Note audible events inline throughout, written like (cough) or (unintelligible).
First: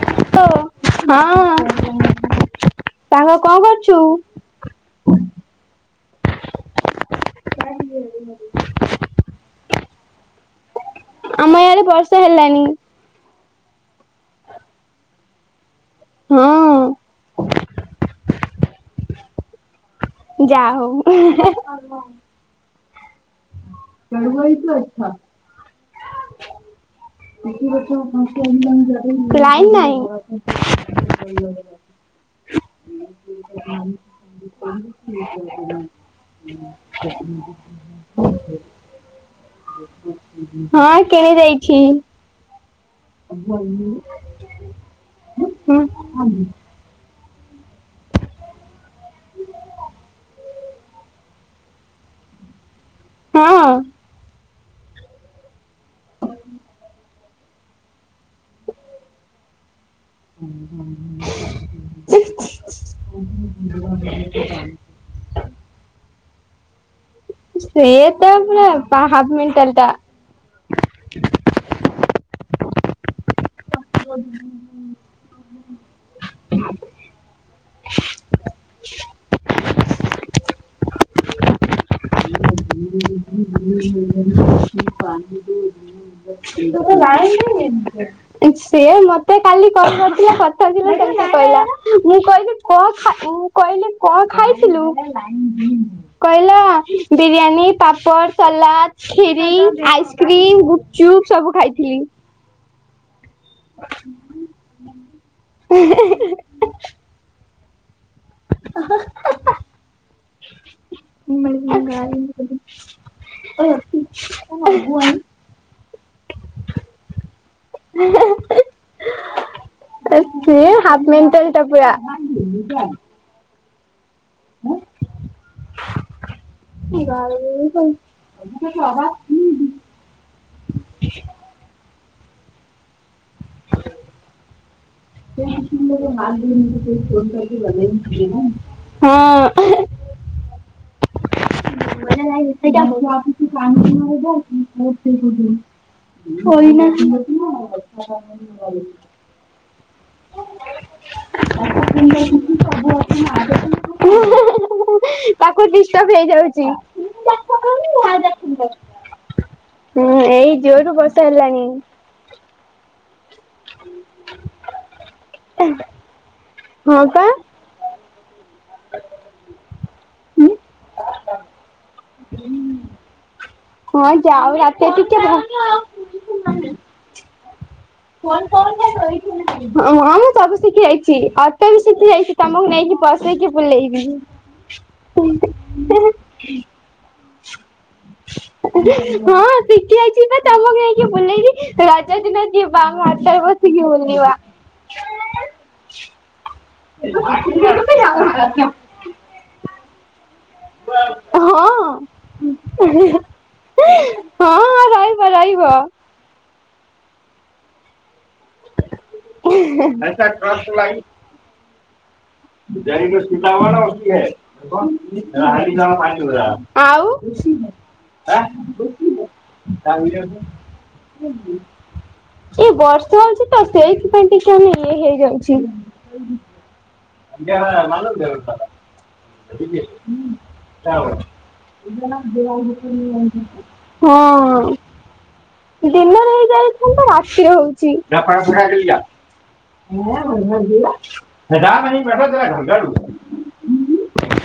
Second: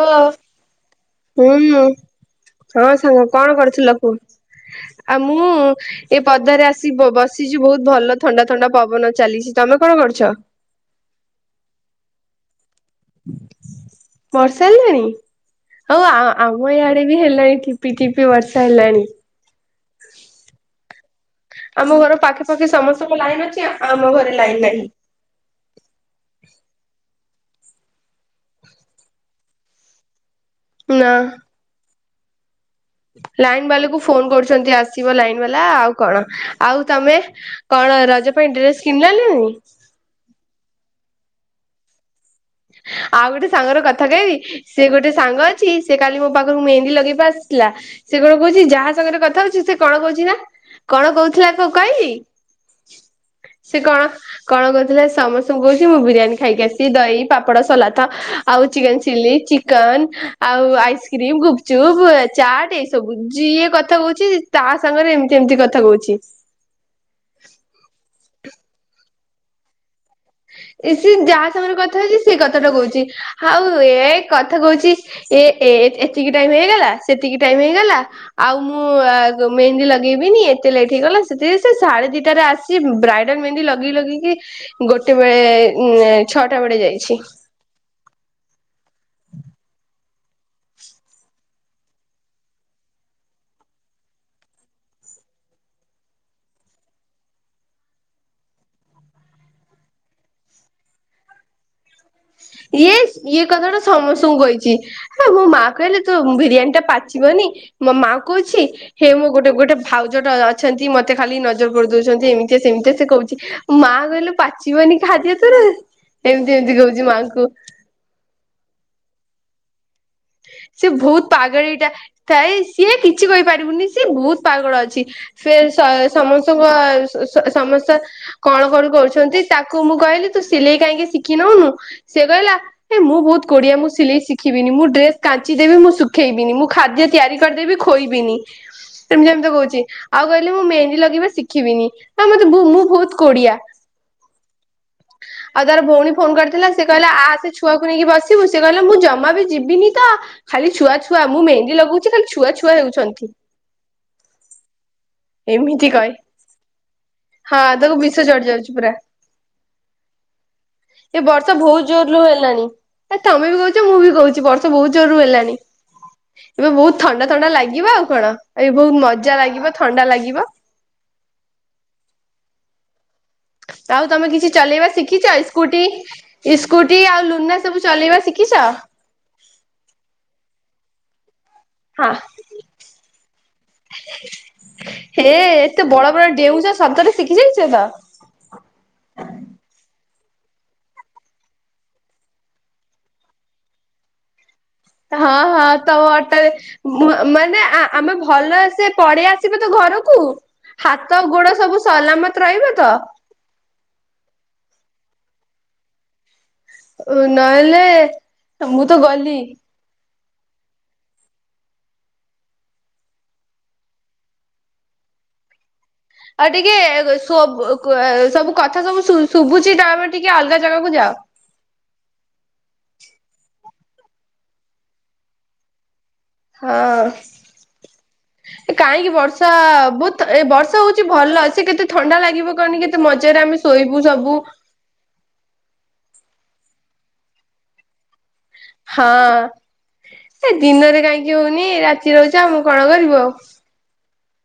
ହ ହଁ ହୁଁ ସାଙ୍ଗ ହଁ ସାଙ୍ଗ କଣ କରୁଥିଲ କୁହ ଆଉ ମୁଁ ଏ ପଦାରେ ଆସି ବସିଛି ବହୁତ ଭଲ ଥଣ୍ଡା ଥଣ୍ଡା ପବନ ଚାଲିଛି ତମେ କଣ କରୁଛ? ଉଁ ବର୍ଷା ହେଲାଣି। ହୋଉ ଆ ଆମ ହଁ ଇଆଡେ ବି ହେଲାଣି ଠିପି ଠିପି ବର୍ଷା। ହେଲଣି ଯା ହୋଉଉ। ଆମ ଘର ପାଖା ପାଖି ସମସ୍ତେ ଲାଇନ ଅଛି ସେ ଆମ ଘରେ ଲାଇନ ନାହିଁ। ଲାଇନ ନାଇଁ। ନାଁ ଲାଇନ ବାଲାକୁ ଫୋନ କରୁଛନ୍ତି ଆସିବ ଲାଇନ ବାଲା ଆଉ କଣ ଆଉ ତମେ କଣ ରଜ ପାଇଁ ଡ୍ରେସ କିଣିଲ ନାଁ ନାଇଁ । ହଁ କିଣି ଦେଇଛି । ଆଉ ଗୋଟେ ସାଙ୍ଗର କଥା କହିବି ସେ ଗୋଟେ ସାଙ୍ଗ ଅଛି ସେ କାଲି ମୋ ପାଖରୁ ମେହେନ୍ଦୀ ଲଗେଇବା ଆସ ଥିଲା ସେ କଣ କହୁଛି ଯାହା ସାଙ୍ଗରେ କଥା ହଉଛି ସେ କଣ କହୁଛି ନା କଣ କହୁଥିଲା (inaudible) କାହିବି ହଁ ସେ କଣ କଣ କହୁଥିଲେ ସମସ୍ତଙ୍କୁ କହୁଛି ମୁଁ ବିରିୟାନୀ ଖାଇକି ଆସି ଦହି ପାପଡ଼, ସଲାଟ ଆଉ ଚିକେନ ଚିଲି, ଚି ଚନ ଆଉ ଆଇସ୍କ୍ରିମ, ଗୁପଚୁପ୍, ଚାଟ୍, ଏଇ ସବୁ ଯିଏ କଥା କହୁଛି ତା ସାଙ୍ଗରେ ଏମତି ଏମତି କଥା କହୁଛି। ସେ (inaudible) ପୂରା ହାଫ ମେଣ୍ଟାଲ ଟା। ଏ ସିଏ ଯାହା ସାଙ୍ଗରେ କଥା ହେଉଛି ସେଇ କଥାଟା କହୁଛି। ହଉ ଏ କଥା କହୁଛି ଏ ଏ ଏତିକି ଟାଇମ ହେଇଗଲା ସେତିକି ଟାଇମ ହେଇଗଲା ଆଉ ମୁଁ ମେହେନ୍ଦୀ ଲଗେ଼ଇବିନି ଏତେ ଲେଟ ହେଇଗଲା ସେ ସେ ସାଢେ ଦିଟାରେ ଆସି ସେ ବ୍ରାଇଡାଲ ମେହନ୍ଦି ଲଗେଇ ଲଗେଇକି (inaudible) ଗୋଟେ ବେଳେ ଛଅଟା ବେଳେ ଯାଇଛି। ସେ ମତେ ମତେ କାଲି କଲ କରି (inaudible) କଥା କହିଲା କେମିତି କହିଲା। ମୁଁ କହିଲି କଣ ମୁଁ କହିଲି କଣ ଖାଇଥିଲୁ। କହିଲା ବିରିୟାନୀ। ପାମ୍ପଡ଼ ସାଲାଟ କ୍ଷିରୀ ଆଇସ୍କ୍ରିମ ଗୁପଚୁପ ସବୁ ଖାଇଥିଲି। ଇସ୍ ଇଏ କଥା ଟା ସମସ୍ତଙ୍କୁ କହିଛି ।ମୋ ମା କହିଲେ ତୋ ବିରିୟାନୀ ଟା ପାଚିବନି ମୋ ମା କହୁଛି ହେ ମୁଁ ଗୋଟେ ଗୋଟେ ଭାଉ ଯୋଟ ଅଛନ୍ତି ମତେ ଖାଲି ନଜର କରିଦଉଛନ୍ତି ଏମିତି ସେମିତି ସେ କହୁଛି ।ମା କହିଲେ ପାଚିବନି ଖାଦ୍ୟ ତୋର। ଏମିତି ଏମିତି କହୁଛି ମା ଙ୍କୁ। ଙ୍କୁ। (inaudible) ସେ ହାପ ବହୁତ ମେଣ୍ଟଲଟା ପୁରା। ପାରିବନି ସିଏ ବହୁତ ପାଗଳ ଅଛି। ସେ ସମସ୍ତଙ୍କ ସମସ୍ତ କଣ କଣ କରୁଛନ୍ତି ତାକୁ ମୁଁ କହିଲି ତୁ ସିଲେଇ କାହିଁକି ଶିଖି ନଉନୁ। ସେ କହିଲା ହେ ମୁଁ ବହୁତ କୋଢିଆ‌ ମୁଁ ସିଲେଇ ସିଖି ସିକିବିନି ମୁଁ ଡ୍ରେସ କାଞ୍ଚିଦବି ମୁଁ ଶୁଖେଇବିନି ମୁଁ ଖାଦ୍ୟ ତିଆରି କରିଦେବି ଖୋଇବିନି ଏମିତି ଏମିତି କହୁଛି ।ଆଉ କହିଲି ମୁଁ ମେ ହେନ୍ଦୀ ଲଗେଇବା ଶିକି ଖିବିନି ଆ ମତେ ମୁଁ ବହୁତ କୋଢିଆ। ଆଉ ତାର ଭଉଣୀ ଫୋନ କରିଥିଲା ସେ କହିଲା ଆସେ ଛୁଆକୁ ନେଇକି ବସିବୁ ।ସେ କହିଲା ମୁଁ ଜମା ବି ଯିବିନି ତ ଖାଲି ଛୁଆ ଛୁଆ ମୁଁ ମେହେନ୍ଦୀ ଲଗଉଛି ଖାଲି ଛୁଆ ଛୁଆ ହେଉଛନ୍ତି। ତାକୁ ଏମିତି କହେ ଡିଷ୍ଟବ ହେଇଯାଉଛି। ହଁ ତାକୁ ବିଷ ଚଢି ଯାଉଛି ପୁରା ହୁଁ ଏଇ ଜୋର ବର୍ଷା ଏ ବର୍ଷ ହେଲାଣି ବହୁତ ଜୋରରୁ ହେଲାଣି। ଏ ତମେ ବି କହୁଛ ମୁଁ ବି କହୁଛି ବର୍ଷ ବହୁତ ଜୋରରୁ ହେଲାଣି। ଏବେ ବହୁତ ହଁ ପା ଥଣ୍ଡା ଥଣ୍ଡା ଲାଗିବ ଆଉ କଣ? ଏଇ ବହୁତ ମଜା ଲାଗିବ ଲାଗିବ (inaudible) ଆଉ ହଁ ତମେ ଯାଉ କିଛି ଚଲେଇବା ରାତିରେ ଟିକେ ଶିଖିଛ ସ୍କୁଟି ସ୍କୁଟିଆଉ ଲୁନା। ସବୁ ଚଲେଇବା ହ ମୁ ଶିଖିଛ ସବୁ। ିକିଆଛି ଆ (unintelligible) ତ ବି ସେଠି ହଁ ଯାଇଛି ତମକୁ ନେଇକି ବସେଇକି ବୁଲେଇବି ହେ ଏତେ ବଡ ବଡ ଡେଉଁଛ ସତରେ ଶିଖି ଯାଇଛ ତ ହଁ ଶିଖି ଶିଖି ଯାଇଛିପା ତମକୁ ନେଇକି ବୁଲେଇବି ରଜ ଦିନ ଯିବା ଅଟରେ ବସିକି ବୁଲିବା। ହଁ ହଁ ତୋ ଅଟରେ ମାନେ ଆମେ ଭଲ ସେ ପଢେଇ ଆସିବା ତ ଘରକୁ ଆ କ (inaudible) ହାତ ଗୋଡ ସବୁ ହଁ। ସଲାମତ ରହିବ ତ ରାଇବ ଉ ନହେଲେ ମୁଁ ତ ଗଲି ଆସ ଭ (unintelligible) ୂଜାର ସୀତା ବଡ କିଏ (unintelligible) ଆଉ ଟିକେ ସବ ସବୁ କଥା ସବୁ ଶୁଭୁଛି ତ ଆମେ ଟିକେ ଅଲଗା ଜାଗାକୁ ଯାଅ ଛି ତ ସେଇଥିପାଇଁ ଟିକେ ଇଏ ହେଇଯାଉଛି। ହଁ। ହଁ (unintelligible) କାହିଁକି ବର୍ଷା ବହୁତ ଏ ବର୍ଷା ହଉଛି ଭଲ ସେ କେତେ ଥଣ୍ଡା ଲାଗିବ କହନି କେତେ ମଜାରେ ଆମେ ଶୋଇବୁ ସବୁ ହେଇ ଯାଇଥାନ୍ତା ରାତିରେ ହଉଛି ଏା ପରଳପରାା ହଁ। ମ (unintelligible) ରହୁଛ ଆମଁ କଣ କରିବୁ ଆଉ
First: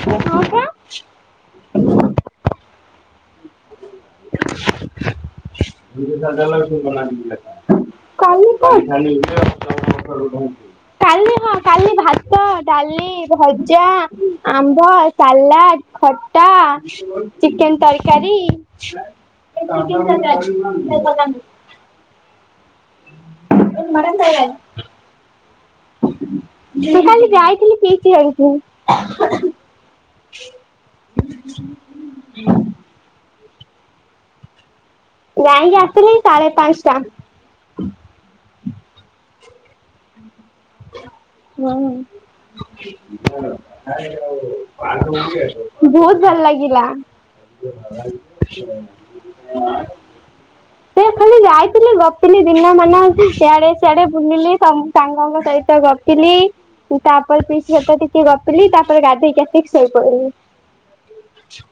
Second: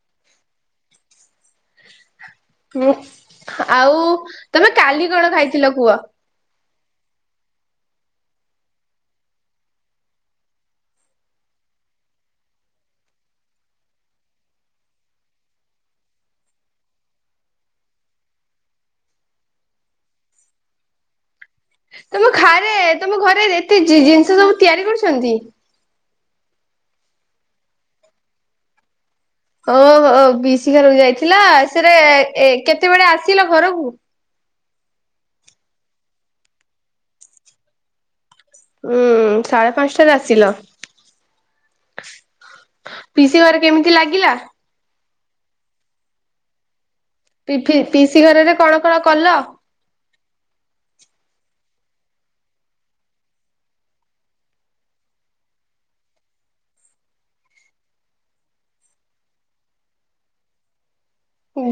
ହଁ ପା ହୁଁ (inaudible) ଆଉ ତମେ କାଲି କଣ ଖାଇଥିଲ କୁହ କାହିଲି ପା କାଲି ହଁ କାଲି ଭାତ ଡାଲି ଭଜା ଆମ୍ବ ସାଲାଡ ଖଟା ଚିକେନ ତରିକାରୀ (unintelligible) ତମ ଖାଇ ଆରେ ତମ ଘରେ ଏତେ ଜିନିଷ ସବୁ ତିଆରି କରୁଛନ୍ତି। ଝୁନ କାଲି ଯାଇଥିଲି ପିଇସୀ ଘରକୁ। ଓହୋ ପିଇସି ଘରକୁ ଯାଇଥିଲ ଏସେରେ ଏ କେତେବେଳେ ଥିଲ ଘରକୁ ଯାାଇଁକି ଆସିଲି ସାଢେ ପାନସ୍ଟା। ଉଁ ସାଢେ ପାନଷ୍ଟାରେ ଆସିଲ। ହୁଁ ପିଇସି ଘରେ କେମିତି ଲାଗିଲା? ଭୋଉତ ଭଲ ଲାଗିଲା। (inaudible) ପି ଫି ପିଇସି ଘରରେ କଣ କଣ କଲ? ସେ ଖାଲି ଯାଇଥିଲି ଗପିଲି ଦିନ ମାନ ଇଆଡ଼େ ସିଆଡେ ବୁଲିଲି ସଙ୍ଗ ସାଙ୍ଗଙ୍କ ସହିତ ଗପିଲି ତାପରେ ପିଇସି ସହିତ ଟିକେ ଗପିଲି ତାପରେ ଗାଧେଇକି ଆସିକି ଶୋଇପଇଲି।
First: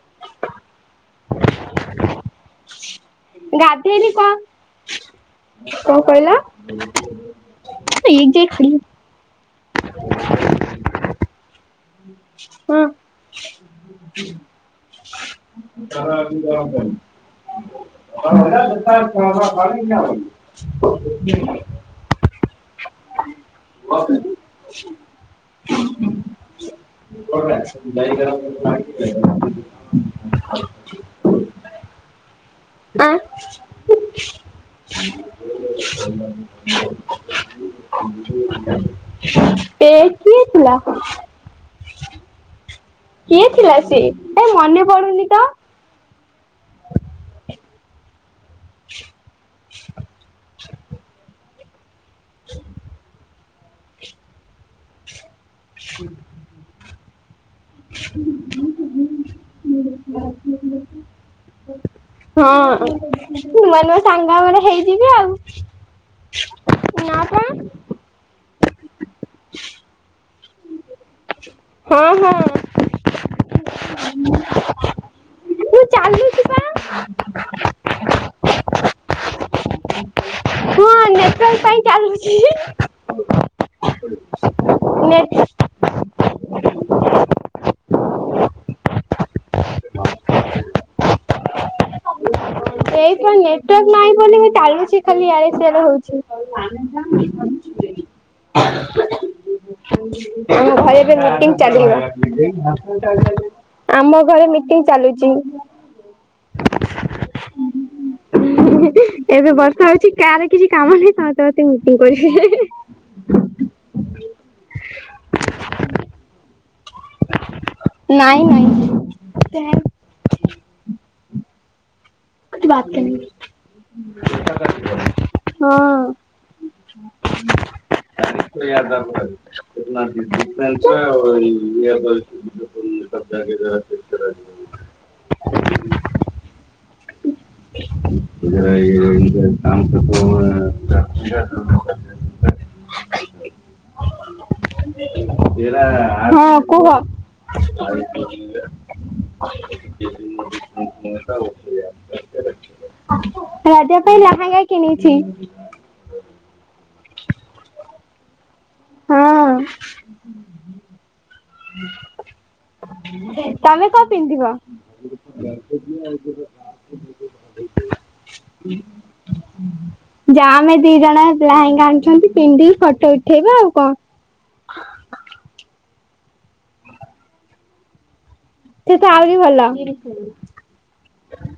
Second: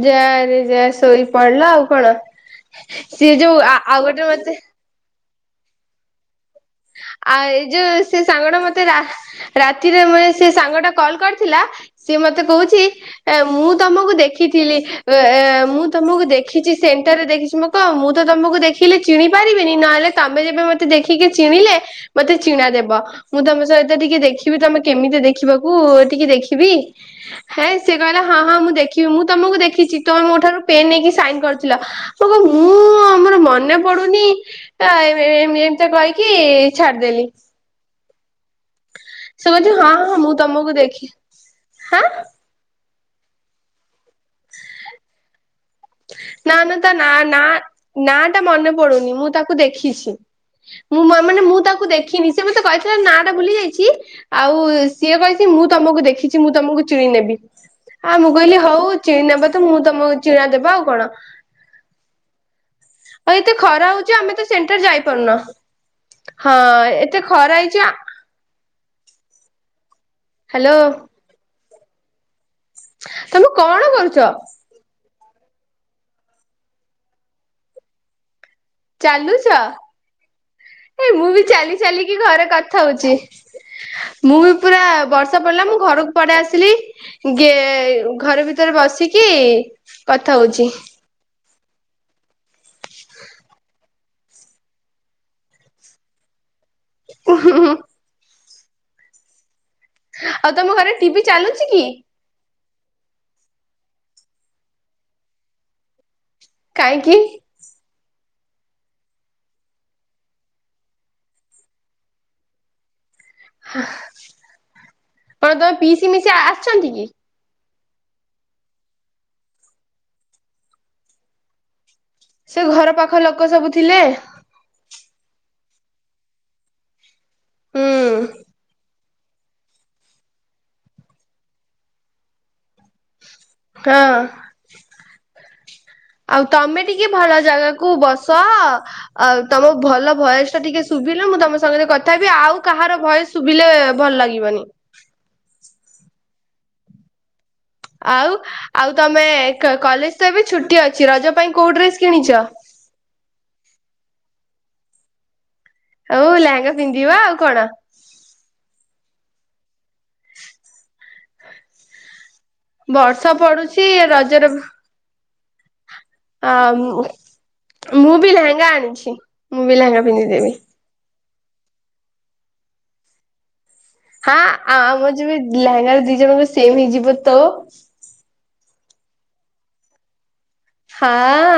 ଯାରେ ଯା ସୋଇ ପଡିଲ ଆଉ କଣ। ସିଏ ଯୋଉ ଆ ଆଉ ଗୋଟେ ମତେ ହଉ କହିଲା। ଆଉ ଏଇ ଯୋଉ ସେ ସାଙ୍ଗଟା ତେ ରା ରାତିରେ ମୁଁ ଏ ସେ ସାଙ୍ଗଟା କଲ କରିଥିଲା ସିଏ ମତେ ହଁ କୋହୁଚି ଏ ମୁଁ ତମୁକୁ ଦେଖିଥିଲି ଏ ମୁଁ ତମୁକୁ ଦେଖିଚି ସେଣ୍ଟରରେ ଦେଖିଚି ମୁ କ ମୁଁ ତ ତମୁକୁ ଦେଖିଲି ଚିଣି ପାରିବିନି ନହେଲେ ତମେ ଯେବେ ମତେ ଦେଖିକି ଚିଣିଲେ ମତେ ଚିଣା ଦେବ। ମୁଁ ତମ ସହିତ ଟିକେ ଦେଖିବି ତମେ କେମିତି ଦେଖିବାକୁ ଟିକେ ଦେଖିବି ହେଁ। ସେ କହିଲା ହଁ ହଁ ମୁଁ ଦେଖିବି ମୁଁ ତମୁକୁ ଦେଖିଚି ତମେ ମୋ ଠାରୁ ପେନ୍ ନେଇକି ସାଇନ କରିଥିଲ ମୁଁ ମୁଁ ଆଁ ମୋର ମନେ ପଡୁନି ଆ ଏମ୍-ଏମ୍ ଏମିତିଆ କି ଛାଡିଦେଲି ସେ କୋଉଚି ହଁ ଏ ହଁ ମୁଁ କିଏ ଥିଲା? ତମକୁ ଦେଖି ହାଁ କିଏ ଥିଲା ସିଏ? ଏ ମନେ ପଡୁନି ତ। ନାଁ ଆମେ ତା ନାଁ ନାଁ ନାଁ ଟା ମନେ ପଡୁନି ମୁଁ ତାକୁ ଦେଖି ଖିଚି। ମୁଁ ମ ମାନେ ମୁଁ (unintelligible) ଖିନି ସେ ମତେ କହିଥିଲା ନାଟା ଭୁଲି ଚି ଆଉ ସିଏ କଣ ମୁଁ ତମୁକୁ ଦେଖିଚି ମୁଁ ତମ ଚିଣି ନେବି। ଆଉ ମୁଁ କହିଲି ହଉ ଚିଣି ନେବ ତ ମୁଁ ତମୁ ଚିଣା ଦେବା ଆଉ କଣ। ହଁ। ଆଉ ଏତେ ନୂଆ ଖରା ନୂଆ ହୋଉଚି ସାଙ୍ଗ ଆମେ ତ ଆମର ସେଣ୍ଟର ହେଇଯିବେ ଯାଇପାରୁନା। ଆଉ। ହଁ ଏତେ ନା ପା ଖରା ହେଇଚି ହ୍ୟାଲୋ ହଁ ହଁ। ତମେ କଣ କରୁଛ? ଚାଲୁଛି ବା। ଚାଲୁଛ ହଁ ଏ ମୁଁ ବି ନେଟୱାର୍କ ଚାଲି ପାଇଁ ଚାଲିକି ଚାଲୁଛି ଘରେ କଥା ହଉଛି ମୁଁ ବି ପୁରା ନେ ବର୍ଷା ପଡିଲା ମୁଁ ଘରକୁ ପଡେ ଆସିଲି ଗ ଘର ଭିତରେ ବସିକି କଥା ହଉଚି। ଏଇ ନେଟୱାର୍କ ନାହିଁ ବୋଲି ଚାଲୁଛି ଖାଲି ୟାଡେ ସ୍ୟଡେ ହଉଛି। ଆନନ୍ଦାି (unintelligible) (inaudible) ଆଉ ତମ ଘରେ ଏବେ ଟିଭି ମିଟିଂ ଚାଲୁଛି କି ଚାଲିବ। ଆମ ଘରେ ମିଟିଂ ଚାଲୁଛି। କାହିଁକି ଏବେ ବର୍ଷା ହଉଛି କାହାର କିଛି କାମ ନାହିଁ ସମସ୍ତେ ବସିକି ମିଟିଂ କରିବେ। କଣ ତମେ ପିସି ମିଶି ଆସି ନ୍ତି କି? ନାଇଁ ନାଇଁ ସେ କୁଛ ବାତ ଘର ପାଖ କରିନି। ଲୋକ ସବୁ ଥିଲେ। ହଁ। ଆ ହୁଁ ାଦବ (unintelligible) ହ ନୟ (unintelligible) ହଁ ଆଉ ତମେ ଟିକେ ଟିକେ ଭଲ ଜାଗାକୁ ବସ ଆଉ ତମ ଭଲ ଭୟସ ଟା ଟିକେ ଶୁଭିଲୁ ମୁଁ ତମ ସଙ୍ଗେ କଥା ହେବି ଆଉ କାହାର ଭୟସ ଶୁଭିଲେ ଭଲ ଲାଗିବନି। ହଁ କୁହ? ଆଉ ଆଉ ତମେ କଲେଜ ତ ଏବେ ଛୁଟି ଅଛି ରଜ ପାଇଁ କୋଉ ଡ୍ରେସ କିଣିଛ? ରଜ ପାଇଁ ଲହେଙ୍ଗା କିଣିଛି। ହଉ ଲେହଙ୍ଗା ପିନ୍ଧିବା ଆଉ। କଣ? ହଁ। ହୁଁ। ବର୍ଷା ପଡୁଛି ରଜରେ ହ ଆ ମୁଁ ବି ଲେହେଙ୍ଗା ଆଣିଛି ମୁଁ ବି ଲେହେଙ୍ଗା ପିନ୍ଧିଦେବି। ଲାହିଙ୍ଗ ଆଣିୁଛନ୍ତି ପିନ୍ଧିକି ଫଟୋ ଉଠେଇବା ଆଉ କଣ। ହଁ ଆ ଆମର ଯବେ ଲେହେଙ୍ଗା ଦି ଜଣଙ୍କୁ ସେମ ହେଇଯିବ ତ। ସେ ତ ଆହୁରି ଭଲ। ହଁ,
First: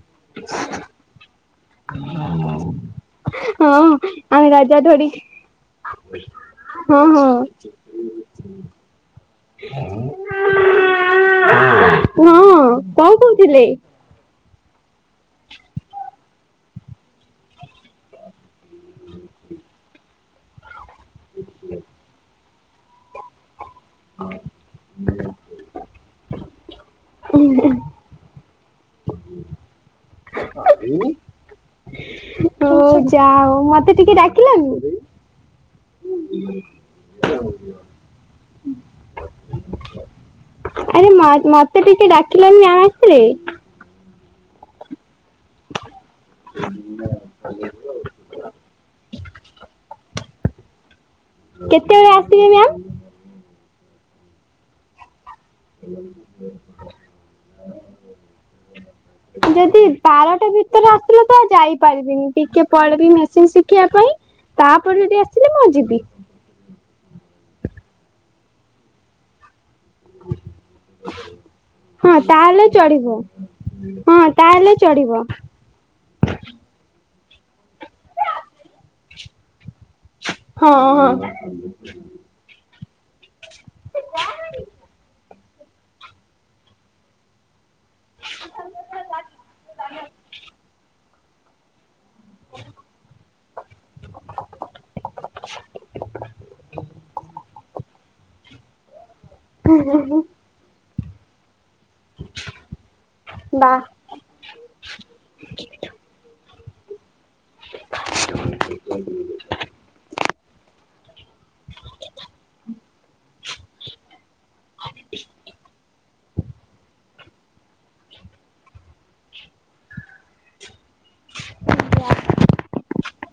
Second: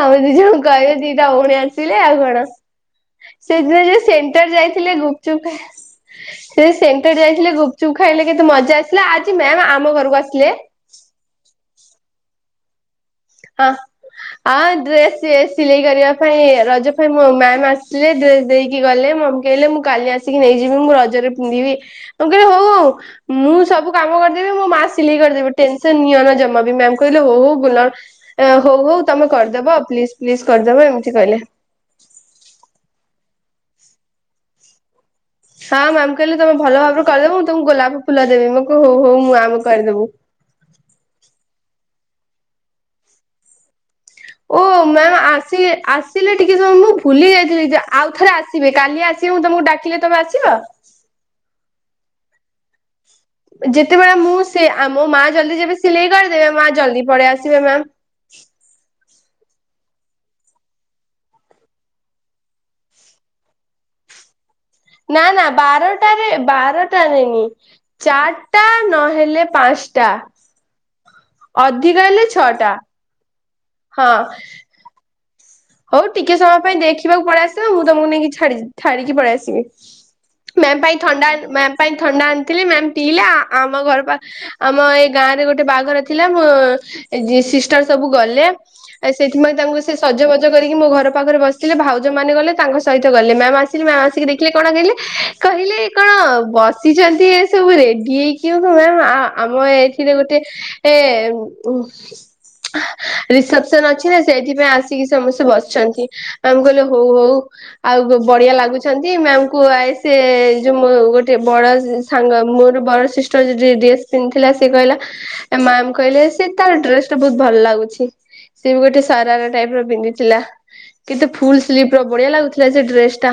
ଆମେ ଦି ଯଉ କହିବେ ଦିଟା ପୁଣି ଆସି, ଥିଲେ ଆଉ କଣ, ସେ ହଁ (unintelligible) ଆମେ ସେଣ୍ଟର ରଜ ଯାଇଥିଲେ ଦୋଳି ଗୁପଚୁପ ଖାଇ, ସେ ଯୋ ହଁ ସେଣ୍ଟର ହଁ ଯାଇଥିଲେ ଗୁପଚୁପ୍ ଖାଇଲେ କେତେ ମଜା ଆସିଲା, ଆଜି ମେମ ଆମ ଘରକୁ ଆସିଥିଲେ । ହଁ । କଣ କହୁଥିଲେ? ଆଉ ଡ୍ରେସ୍ ସେ ସିଲେଇ କରିବା ପାଇଁ ରଜ ପାଇଁ ମୋ ମାମ୍ ଆସିଲେ ଡ୍ରେସ ଦେଇକି ଗଲେ, ମମ୍ କହଲେ ମୁଁ କାଲି ଆସିକି ନେଇଯିବି ମୁଁ ର, ଜରେ ପିନ୍ଧିବି । (unintelligible) ହଉ, ମୁଁ ସବୁ, ସବୁ କାମ କରିଦେବି, ମୋ ମା ସିଲେଇ କରିଦବ ଟିଏ। ସ ନିଅନା ଜମା ବି, ମ୍ୟାମ୍। କହିଲେ ହୋ ହଉ ଗୁଲ, ଏ ହଉ ହଉ ତମେ କରିଦବ ପ୍ଲିଜ! ପ୍ଲିଜ କରିଦବ ଏମିତି କହିଲେ । ଆଉ ମତେ ଟିକେ ଡାକିଲନି? ହଁ ମାମ କହିଲେ ତମେ ଭଲ ଭାବରେ କଲେ, ମୁଁ ତମକୁ ଗୋଲାପ ଫୁଲ ଦେବି ମୁଁ, ହଉ ହଉ, ମୁଁ ଆମକୁ କରିଦବୁ । ଆରେ ମ ମତେ ଟିକେ ଡାକିଲନି ଆ ଆପରେ? ଓ ମେମ ଆ, ଆସି, ଆସିଲେ ଟିକେ ସମୟ ମୁଁ ଭୁଲି ଯାଇଥିଲି ଯେ ଆଉଥରେ ଆସିବେ, କାଲି ଆସିବେ ମୁଁ ତମକୁ ଡାକିଲେ ତମେ ଆସି, ଚ କେତେବେଳେ ଆସିବେ ମ୍ୟାାମ? (unintelligible) ଯେତେବେଳେ ମୁଁ ସେ ଆମ ମା, ଜଲଦି ଯେବେ ସିଲେଇ କରିଦେବେ, ମା ଜଲଦି ପଳେଇ ଆସିବେ ମ୍ୟାମ। ଯଦି ବାରଟା ଭିତରେ ଆସିଲ ତ ଯାଇ ପାରିବିନି, ପଳିବି ମେସିନ ଶିଖିବା ପାଇଁ, ତାପରେ ଯଦି ନା ନା ଆସିଲେ ମୁଁ ଯିବି। ବାରଟାରେ ବାର । ଟାରେ ନି, ଚାର୍ଟା ନହେଲେ ପାଞ୍ଚ । ଟା। ଅର୍ଧକ ହଁ ହେଲେ ତାହେଲେ ଛଅଟା ଚଢିବ ହଁ ତାହେଲେ ଚଡିବ । ହଉ ଟିକେ ସମୟ ପାଇଁ ଦେଖିବାକୁ ପଳେଇ ଆଶିବ ମୁଁ ତମକୁ ନେଇକି ଛାଡ଼ି ଛାଡିକି ପଳେଇ ଆସିବି। ହଁ ମେମ୍ ପାଇଁ ଥଣ୍ଡା ହଁ। ଆଣ ମେମ୍ ପାଇଁ ଥଣ୍ଡା ଆଣିଥିଲି ମେମ୍ ଟିଲା। ଆମ ଘର ପା ଆମ ଏଇ ଗାଁ ରେ ଗୋଟେ। ଗୋଟେ ବାହାଘର ଥିଲା ମୋ ସିଷ୍ଟର ସବୁ ଗଲେ। ଏ ସେଥିପାଇଁ ତାଙ୍କୁ ସେ ସଜବାଜ୍ ବାଜ କରିକି ମୋ ଘର ପାଖରେ ବସିଥିଲେ। ଭାଉ ଜ ମାନେ ଗଲେ ତାଙ୍କ ସହିତ ଗଲେ ମ୍ୟାମ୍ ଆସିଲେ ମ୍ୟାମ ଆସିକି ଦେଖିଲେ କଣ କହେ କହିଲେ କଣ ବସିଛନ୍ତି ଏ ସବୁରେ କିଏ କିଓ ତମେ ମା ଆମ ଏଇଥିରେ ଗୋଟେ ଗୋଟେ ଉ ବା ରିସେପସନ ଅଛି ନା ସେଇଥିପାଇଁ ଆସି ସେ ବସିଛନ୍ତି ମ୍ୟାମ କହିଲେ ହଉ ହଉ ଆଉ ବଢିଆ ଲାଗୁଛନ୍ତି ମ୍ୟାମ କୁ ଆ ଇ ସେ ଯୋଉ ମୋ ଗୋଟେ ବଡ଼ ସାଙ୍ଗ ମୋ ଠୁ ବଡ଼ ସିଷ୍ଟର ଯିଏ ଡ୍ରେସ ପନ୍ଧିଥିଲା ସିଏ କହିଲା ମାମ କହିଲେ ସେ ତା ଡ୍ରେସ ଟା ବହୁତ ଭଲ ଲାଗୁଛି। ସିଏ ବି ଗୋଟେ ସାରାରା ଟାଇପ ର ପିନ୍ଧିଥିଲା। କିନ୍ତୁ ଫୁଲ ସ୍ଲିଭ ର ବଢିଆ ଲାଗୁଥିଲା ସେ ଡ୍ରେସ ଟା।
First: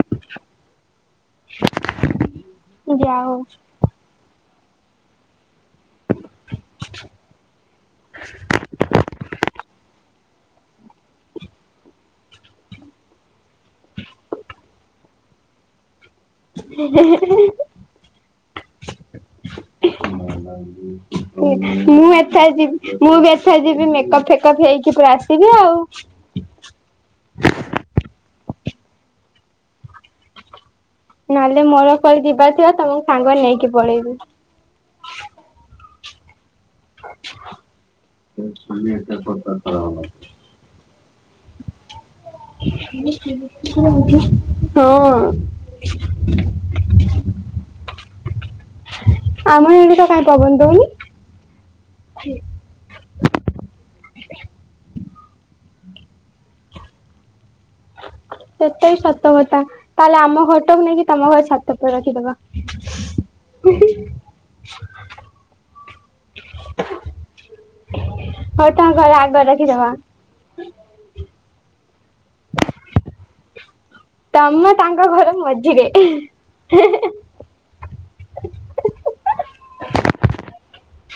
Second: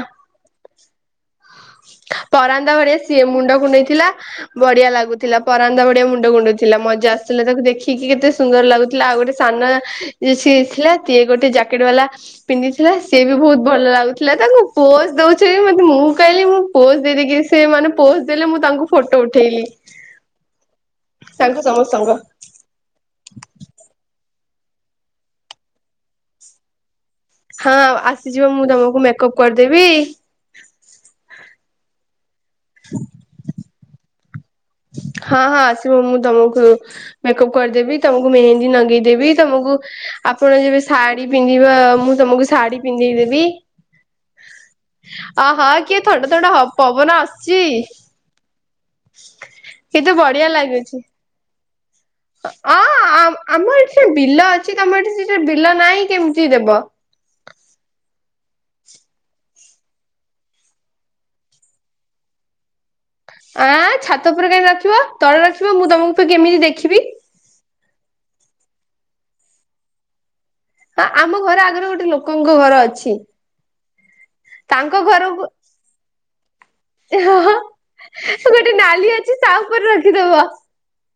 ପରାନ୍ତ ଘରେ ଯା ସିଏ ହଉ। ମୁଣ୍ଡ କୁଣ୍ଡେଇ ଥିଲା ବଢିଆ ଲାଗୁଥିଲା ପରାନ୍ତ ବଢ଼ିଆ ମୁଣ୍ଡ କୁଣ୍ଡେଇଥିଲା। ମଜା ଆସୁଥିଲା ତାକୁ ଦେଖିକି କେତେ ସୁନ୍ଦର ଲାଗୁଥିଲା। ଆଉ ଗୋଟେ ସାନ ଯେ ସିଏ ଥିଲା କିଏ ଗୋ ଗୋଟେ ଜ୍ୟାକେଟ ବାଲା ପିନ୍ଧିଥିଲା। ସିଏ ବି ବହୁତ ଭଲ ଲାଗୁଥିଲା ତାଙ୍କୁ ପୋଜ୍ ଦଉଛି ମତେ ମୁଁ କହିଲି ମୁଁ ପୋଜ ଦେଇଦେଇକି ସେ ମାନେ ପୋଜ ଦେଲେ ମୁଁ ତାଙ୍କୁ ଫଟୋ ଉଠେଇଲି ତାଙ୍କୁ ସମସ୍ତଙ୍କ ମୁଁ ଏଥ ଯିବି ମୁଁ ବି ଏଥର ଯିବି ମେକପ୍ ଫେ ଫେକପ ହେଇକି ପୁରା ଆସିବି ଆଉ। ହଁ ଆସିଯିବ ମୁଁ ତମକୁ ମେକଅପ କରିଦେବି। ନହେଲେ ମୋର କୁଆଡେ ଯିବା ତମକୁ ସାଙ୍ଗ ନେଇକି ପଳେଇବି। ହଁ ହଁ ଆସିବ ମୁଁ ତମକୁ ହୁଁ ମେକଅପ କରିଦେବି ତମକୁ ମେହେନ୍ଦୀ ନଗେଇଦେବି ତମକୁ ଆପଣ ଯେବେ ଶାଢୀ ପିନ୍ଧିବା ମୁଁ ତମକୁ ଶାଢୀ ପିନ୍ଧେଇ ଦେବି। ହଁ ଅହ କିଏ ଥଣ୍ଡା ଥଣ୍ଡା ପବନ ଆସୁଚି। ଆମର ଏଠି ତ କାଇଁ ପବନ ଦଉନି। ଅଁ ଆମ ଆମ ଏଠୀ ସେ ବିଲ ଅଛି ତମେ ଏଠି ସେ ବିଲ ନାହିଁ କେମିତି ଦେବ। ସେଟା ବି ସତ କଥା, ତାହେଲେ ଆମ ଘଟାକୁ ନେଇକି ତମ ଘର ଛାତ ଉପରେ ରଖିଦବା । ଆଁ ଛାତ ଉପରେ କାହିଁ ରଖିବ, ତଳେ ରଖିବ ମୁଁ ତମକୁ ତ କେମିତି ଦେଖିବି? ହଉ ତାଙ୍କ ଘର ଆଗରେ ରଖିଦବା । ହଁ, ଆମ ଘର ଆଗରେ ଗୋଟେ ଲୋକଙ୍କ ଘର ଅଛି । ତମ ତାଙ୍କ ଘର ମଝିରେ। ସେ ଗୋଟେ ନାଲି ଅଛି ତା ଉପରେ ରଖିଦବ।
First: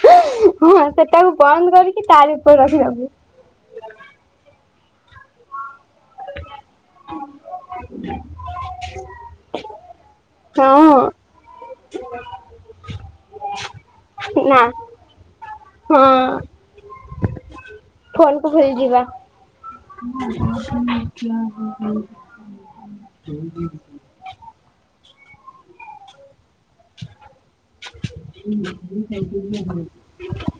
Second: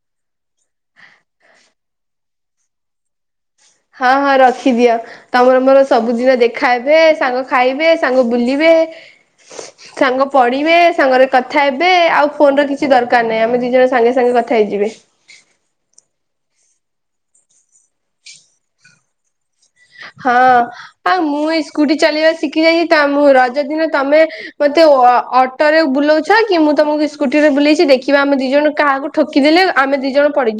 ହଁ ସେଟାକୁ ବନ୍ଦ କରିକି ତାରି ଉପରେ ରଖିଦବୁ। ହଁ ହଁ ରଖିଦିଅ ତମର ମୋର ସବୁଦିନ ଦେଖା ହେବେ, ସାଙ୍ଗ ଖାଇବେ, ସାଙ୍ଗ ବୁଲିବେ, ସାଙ୍ଗ ପଢିବେ, ସାଙ୍ଗରେ ହଁ କଥା ହେବେ, ଆଉ ଫୋନ ର କିଛି ଦରକାର ନାହିଁ ଆମେ ଦି ଜଣ ସାଙ୍ଗେ ସାଙ୍ଗେ କଥା ନା ହେଇଯିବେ। ଫୋନ କୁ ଭୁଲିଯିବା। ହଁ ଆଉ ହୁଁ ମୁଁ ଏଇ ହୁଁ। ସ୍କୁଟି ଚାଲିବା ଶିଖି ଯାଇଛି ତ ରଜ ଦିନ ତମେ ମତେ ଅଟୋ ରେ ବୁଲଉଛନ୍ କି ମୁଁ ତମକୁ ସ୍କୁଟି ରେ ବୁଲେଇଛି ଦେଖିବା ଆମେ ଦି ଜଣ କାହାକୁ ଠୁକିଦଲେ ଆମ ଦି ଜଣ ପଡି